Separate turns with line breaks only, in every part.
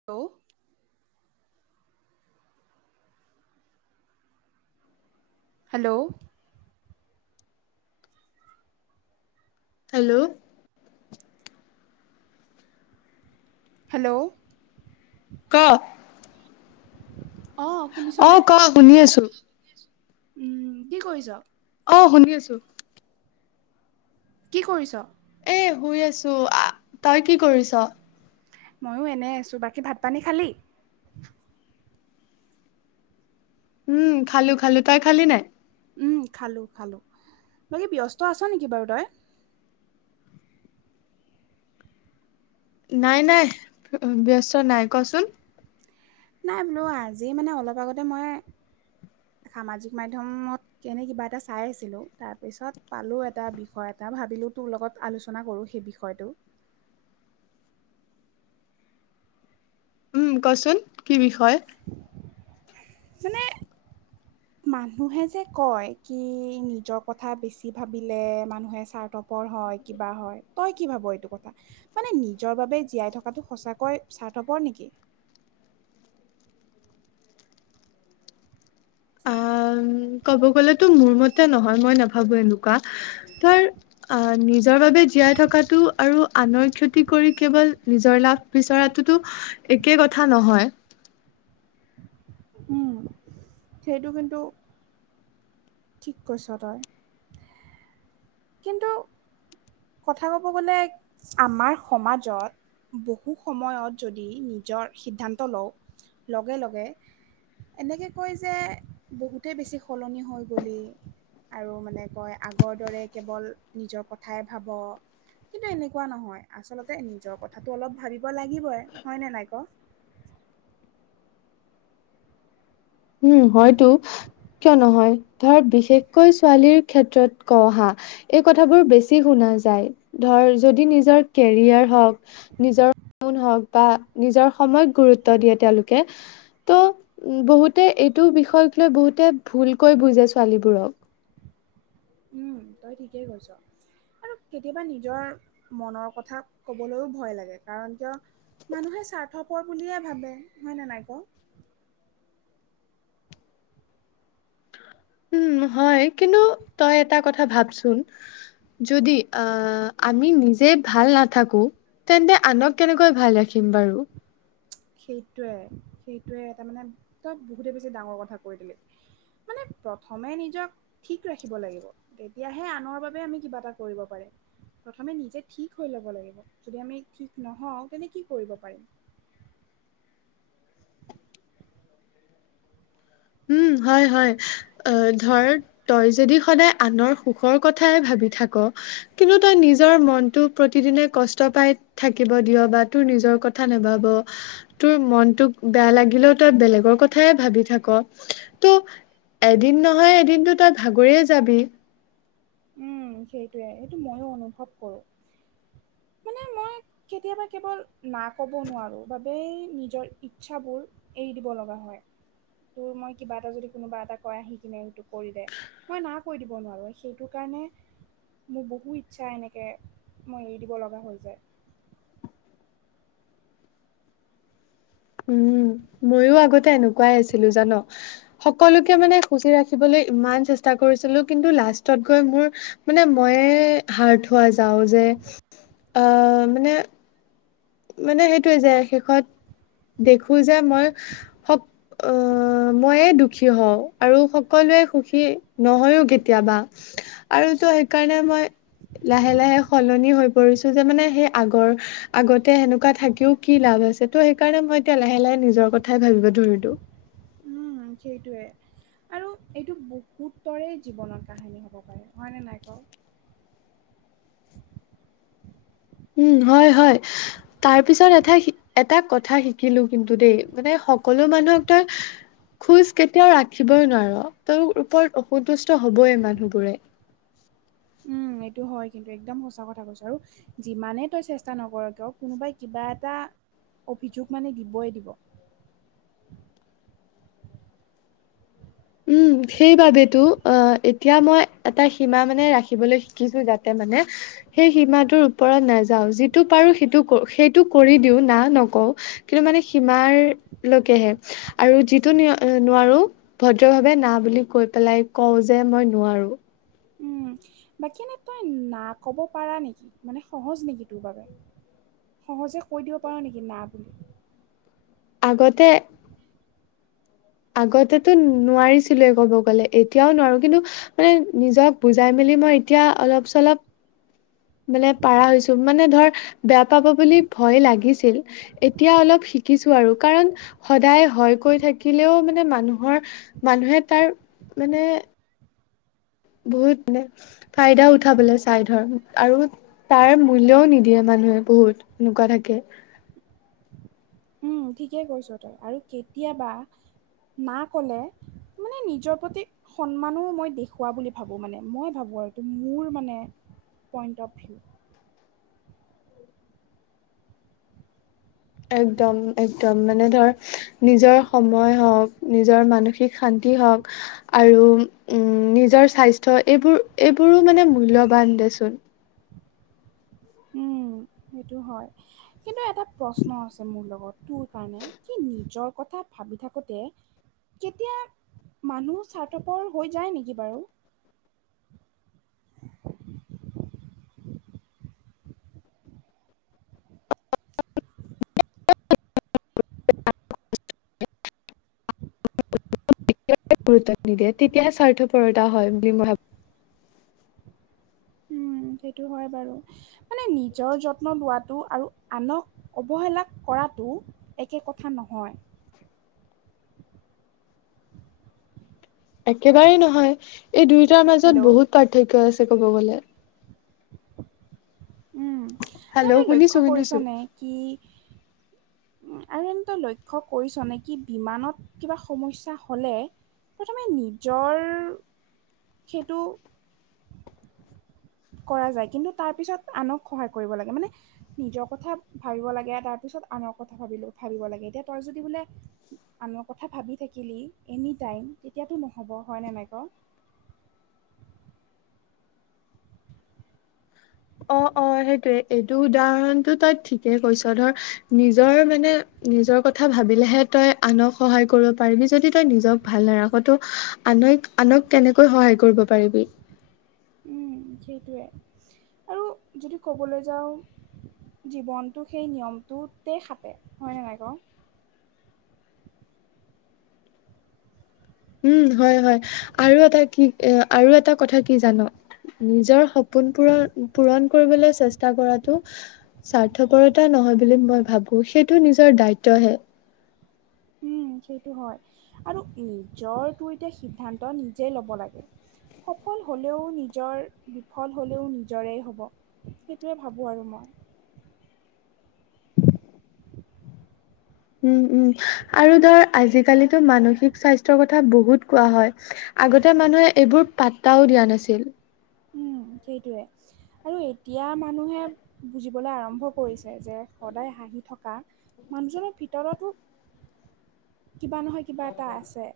[unintelligible] Hello.
Hello.
Hello.
ক
অ'
অ
শুনিছনে
ক শুনি আছো
উম' কি কৰিছ?
অ' শুনি আছো
কি কৰিছ?
এ শুই আছো তই কি কৰিছ?
ময়ো এনে আছো বাকী ভাত পানী খালি?
উম খালো খালো তই খালি নাই?
উম খালো খালো বাকী ব্যস্ত আছ নেকি বাৰু তই?
নাই নাই। ব্যস্ত নাই কচোন
নাই বোলো আজি মানে অলপ আগতে মই সামাজিক মাধ্যমত এনে কিবা এটা চাই আছিলো তাৰ পিছত পালো এটা বিষয় এটা ভাবিলো তোৰ লগত আলোচনা কৰোঁ সেই বিষয়টো।
উম কচোন কি বিষয়?
মানে মানুহে যে কয় কি নিজৰ কথা বেছি ভাবিলে মানুহে স্বাৰ্থপৰ হয় কিবা হয় তই কি ভাব এইটো কথা? মানে নিজৰ বাবে জীয়াই থকাটো সঁচাকৈ স্বাৰ্থপৰ নেকি?
আহ ক'ব গ'লেতো মোৰ মতে নহয় মই নাভাবো এনেকুৱা, ধৰ অ' নিজৰ বাবে জীয়াই থকাটো আৰু আনৰ ক্ষতি কি কৰি কেৱল নিজৰ লাভ বিচৰাটোতো একে কথা নহয়।
উম, সেইটো কিন্তু, ঠিক কৈছোঁ তই। কিন্তু কথা ক'ব গ'লে, আমাৰ সমাজত বহু সময়ত যদি নিজৰ সিদ্ধান্ত লওঁ, লগে লগে এনেকে কয় যে বহুতেই বেছি সলনি হৈ গ'লি। আৰু মানে কয় আগৰ দৰে কেৱল নিজৰ কথাই ভাব। কিন্তু এনেকুৱা নহয় আচলতে নিজৰ কথাটো অলপ ভাবিব লাগিবই হয়নে নাই ক'।
উম, হয়তো কিয় নহয় ধৰ বিশেষকৈ ছোৱালীৰ ক্ষেত্ৰত কওঁ হা এই কথাবোৰ বেছি শুনা যায় ধৰ যদি নিজৰ কেৰিয়াৰ হওঁক নিজৰ [inaudible] হওঁক বা নিজৰ সময়ক গুৰুত্ব দিয়ে তেওঁলোকে ত' উম, বহুতে এইটো বিষয়ক লৈ বহুতে ভুলকৈ বুজে ছোৱালীবোৰক।
উম, তই ঠিকেই কৈছোঁ। আৰু কেতিয়াবা নিজৰ মনৰ কথা ক'বলৈও ভয় লাগে কাৰণ কিয় মানুহে স্বাৰ্থপৰ বুলিয়ে ভাবে হয়নে নাই ক'।
উম, হয় কিন্তু তই এটা কথা ভাবচোন। যদি অ' আমি নিজে ভাল নাথাকোঁ। তেন্তে আনক কেনেকৈ ভাল ৰাখিম বাৰু।
সেইটোৱে সেইটোৱে এটা মানে তই বহুতে বেছি ডাঙৰ কথা কৈ দিলি। মানে প্ৰথমে নিজক ঠিক ৰাখিব লাগিব, তেতিয়াহে আনৰ বাবে আমি কিবা এটা কৰিব পাৰিম। প্ৰথমে নিজে ঠিক হৈ ল'ব লাগিব, যদি আমি ঠিক নহওঁ তেন্তে কি কৰিব পাৰিম।
উম, হয় হয়। অ' ধৰ তই যদি সদায় আনৰ সুখৰ কথাই ভাবি থাকোঁ কিন্তু তই নিজৰ মনটো প্ৰতিদিনে কষ্ট পাই থাকিব দিয় বা তোৰ নিজৰ কথা নাভাবো তোৰ মনটোক বেয়া লাগিলেও তই বেলেগৰ কথাই ভাবি থাকোঁ। ত' এদিন নহয় এদিনতো তই ভাগৰিয়ে যাবি।
উম, সেইটোয়ে সেইটো ময়ো অনুভৱ কৰোঁ। মানে মই কেতিয়াবা কেৱল না ক'ব নোৱাৰোঁ বাবেই নিজৰ ইচ্ছাবোৰ এৰি দিব লগা হয়। তোৰ মই কিবা এটা যদি কোনোবা এটা কয় আহি কিনে এইটো কৰি দে, মই না কৈ দিব নোৱাৰোঁ। সেইটো কাৰণে মোৰ বহু ইচ্ছা এনেকৈ মই এৰি দিব লগা হৈ যায়।
উম, ময়ো আগতে এনেকুৱাই আছিলোঁ জানো। সকলোকে মানে সুচি ৰাখিবলৈ ইমান চেষ্টা কৰিছিলোঁ কিন্তু লাষ্টত গৈ মোৰ মানে ময়ে হাৰ্ট হোৱা যাওঁ যে, অ' মানে মানে সেইটোৱে যে শেষত, দেখোঁ যে মই সক অ' ময়ে দুখী হওঁ আৰু সকলোৱে সুখী নহয়ও কেতিয়াবা। আৰু তোৰ সেইকাৰণে মই লাহে লাহে সলনি হৈ পৰিছোঁ যে মানে সেই আগৰ আগত [unintelligible] সেনেকুৱা থাকিও কি লাভ আছে ত' সেইকাৰণে মই এতিয়া লাহে লাহে নিজৰ কথাই ভাবিব ধৰিলোঁ।
উম, সেইটোৱে। আৰু এইটো বহুতৰেই জীৱনত কাহিনী হ'ব পাৰে হয়নে নাই ক'।
উম, হয় হয়। তাৰ পিছত এটা এটা কথা শিকিলোঁ কিন্তু দেই, মানে সকলো মানুহক তই খুজ কেতিয়াও ৰাখিবই নোৱাৰ তোৰ ওপৰত অসন্তুষ্ট হ'বই মানুহবোৰে।
উম, এইটো হয় কিন্তু একদম সঁচা কথা কৈছোঁ আৰু যিমানেই তই চেষ্টা নকৰ কিয় কোনোবাই কিবা এটা অভিযোগ মানে দিবই দিব।
উম সেইবাবেইতো অ' এতিয়া মই এটা সীমা মানে ৰাখিবলৈ শিকিছো। যাতে মানে সেই সীমাটোৰ ওপৰত নাযাওঁ, যিটো পাৰো সেইটো সেইটো কৰি দিওঁ না নকওঁ। কিন্তু মানে সীমাৰ লৈকেহে আৰু যিটো নোৱাৰো ভদ্ৰভাৱে না বুলি কৈ পেলাই কওঁ যে মই নোৱাৰোঁ।
উম বাকী এনেই তই না ক'ব পাৰা নেকি মানে সহজ নেকি তোৰ বাবে? সহজে কৈ দিব পাৰোঁ নেকি না বুলি?
আগতে আগতেতো নোৱাৰিছিলোয়ে, ক'ব গ'লে এতিয়াও নোৱাৰো কিন্তু মানে নিজক বুজাই মেলি মই এতিয়া অলপ চলপ মানে পাৰা হৈছো মানে ধৰ বেয়া পাব বুলি ভয় লাগিছিল এতিয়া অলপ শিকিছো আৰু, কাৰণ সদায় হয় কৈ থাকিলেও মানে মানুহৰ মানুহে তাৰ মানে বহুত মানে ফাইদা উঠাবলৈ চাই, ধৰ আৰু তাৰ মূল্যও নিদিয়ে মানুহে বহুত এনেকুৱা থাকে।
উম ঠিকে কৈছ তই। আৰু কেতিয়াবা না ক'লে মানে নিজৰ প্ৰতি সন্মানো মই দেখুওৱা বুলি ভাবো, মানে মই ভাবো আৰু এইটো মোৰ মানে পইণ্ট অফ ভিউ
একদম একদম মানে ধৰ নিজৰ সময় হওঁক নিজৰ মানসিক শান্তি হওঁক আৰু উম নিজৰ স্বাস্থ্য এইবোৰ এইবোৰো মানে মূল্যবান দেচোন
উম, সেইটো হয়। কিন্তু এটা প্ৰশ্ন আছে মোৰ লগত তোৰ কাৰণে কি নিজৰ কথা ভাবি থাকোতে কেতিয়া মানুহ স্বাৰ্থপৰ হৈ যায় নেকি বাৰু? হয় [inaudible]
গুৰুত্ব নিদিয়ে তেতিয়াহে স্বাৰ্থপৰতা হয় বুলি মই ভাবো।
উম সেইটো হয় বাৰু। মানে নিজৰ যত্ন লোৱাটো আৰু আনক অৱহেলা কৰাটো একে কথা নহয়।
একেবাৰেই নহয়, এই দুয়োটাৰ
হেল্ল'
মাজত বহুত পাৰ্থক্য আছে ক'ব গ'লে
উম আৰু
হেল্ল'
তই
শুনিছো
লক্ষ্য
শুনিছো
কৰিছনে কি আৰু এনে তই লক্ষ্য কৰিছনে কি বিমানত কিবা সমস্যা হ'লে প্ৰথমে নিজৰ, সেইটো কৰা যায়। কিন্তু তাৰ পিছত আনক সহায় কৰিব লাগে মানে নিজৰ কথা ভাবিব লাগে তাৰ পিছত আনৰ কথা ভাবিলো ভাবিব লাগে। এতিয়া তই যদি বোলে আনৰ কথা ভাবি থাকিলি এনি টাইম তেতিয়াতো নহ'ব, হয়নে নাই ক?
অ' অ ' সেইটোৱে, এইটো উদাহৰণটো তই ঠিকেই কৈছ, ধৰ নিজৰ মানে নিজৰ কথা ভাবিলেহে তই আনক সহায় কৰিব পাৰিবি। যদি দি তই নিজক ভাল নাৰাখ তো আন আনক কেনেকৈ সহায় কৰিব পাৰিবি।
উম' সেইটোৱে, আৰু যদি ক'বলৈ যাওঁ জীৱনটো সেই নিয়মটোতেই খাটে হয়নে নাই ক?
উম' হয় হয় আৰু এটা কি এ আৰু এটা কথা কি জান নিজৰ সপোন পূৰণ পূৰণ কৰিবলৈ চেষ্টা কৰাটো স্বাৰ্থপৰতা নহয় বুলি মই ভাবো, সেইটো নিজৰ দায়িত্বহে।
উম, সেইটো হয় আৰু নিজৰটো এতিয়া সিদ্ধান্ত নিজেই ল'ব লাগে। সফল হ'লেও নিজৰ বিফল হ'লেও নিজৰেই হ'ব। সেইটোৱে ভাবোঁ আৰু মই।
উম', উম', আৰু ধৰ আজিকালিতো মানসিক স্বাস্থ্যৰ কথা বহুত কোৱা হয়। আগতে মানুহে এইবোৰ পাত্তাও দিয়া নাছিল।
উম, সেইটোৱে। আৰু এতিয়া মানুহে বুজিবলৈ আৰম্ভ কৰিছে যে সদায় হাঁহি থকা মানুহজনৰ ভিতৰতো, কিবা নহয় কিবা এটা আছে।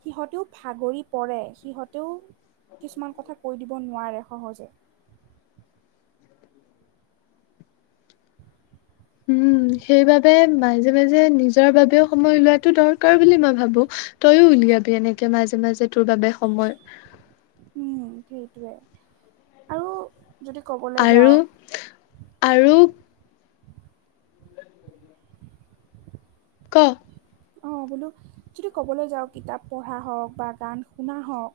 সিহঁতেও ভাগৰি পৰে সিহঁতেও কিছুমান কথা কৈ দিব নোৱাৰে সহজে।
উম, সেইবাবে মাজে মাজে নিজৰ বাবেও সময় উলোৱাটো দৰ দৰকাৰ বুলি মই ভাবো তইয়ো উলিয়াবি এনেকে মাজে মাজে তোৰ বাবে সময়।
উম, সেইটোৱে, আৰু যদি ক'ব
আৰু, আৰু ক'।
অ', বোলো যদি ক'বলৈ যাওঁ কিতাপ পঢ়া হওঁক বা গান শুনা হওঁক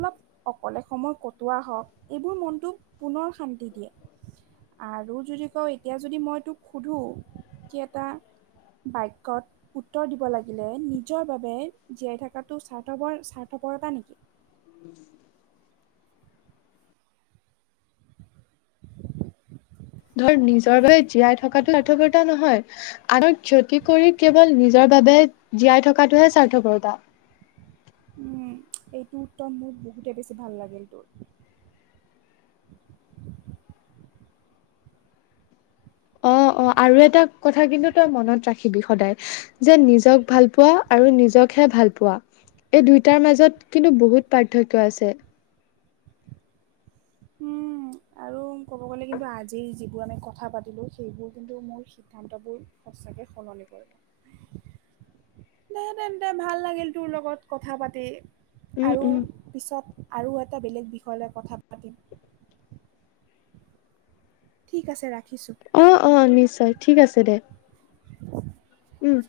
অলপ অকলে সময় কটোৱা হওঁক এইবোৰ মনটোক পুনৰ শান্তি দিয়ে। আৰু যদি কওঁ এতিয়া যদি মই তোক সোধো কি এটা বাক্যত উত্তৰ দিব লাগিলে নিজৰ বাবে জীয়াই থকাটো স্বাৰ্থপৰ স্বাৰ্থপৰতা নেকি?
ধৰ নিজৰ বাবে জীয়াই থকাটো স্বাৰ্থপৰতা নহয়। আনক ক্ষতি কৰি কেৱল নিজৰ বাবে জীয়াই থকাটোহে স্বাৰ্থপৰতা।
উম' এইটো উত্তৰ মোৰ বহুতে বেছি ভাল লাগিল তোৰ।
অ', অ', আৰু এটা কথা কিন্তু তই মনত ৰাখিবি সদায়। যে নিজক ভাল পোৱা আৰু নিজকহে ভাল পোৱা। এই দুইটাৰ মাজত কিন্তু বহুত পাৰ্থক্য আছে।
উম। আৰু ক'ব গ'লে কিন্তু আজিৰ যিবোৰ আমি কথা পাতিলো সেইবোৰ কিন্তু মোৰ সিদ্ধান্তবোৰ সঁচাকৈ সলনি কৰিব। দে তেন্তে ভাল লাগিল তোৰ লগত কথা পাতি।
উম,
আৰু
উম,
পিছত আৰু এটা বেলেগ বিষয় লৈ কথা পাতিম। ঠিক আছে ৰাখিছোঁ।
অ', অ', নিশ্চয় ঠিক আছে দে। উম।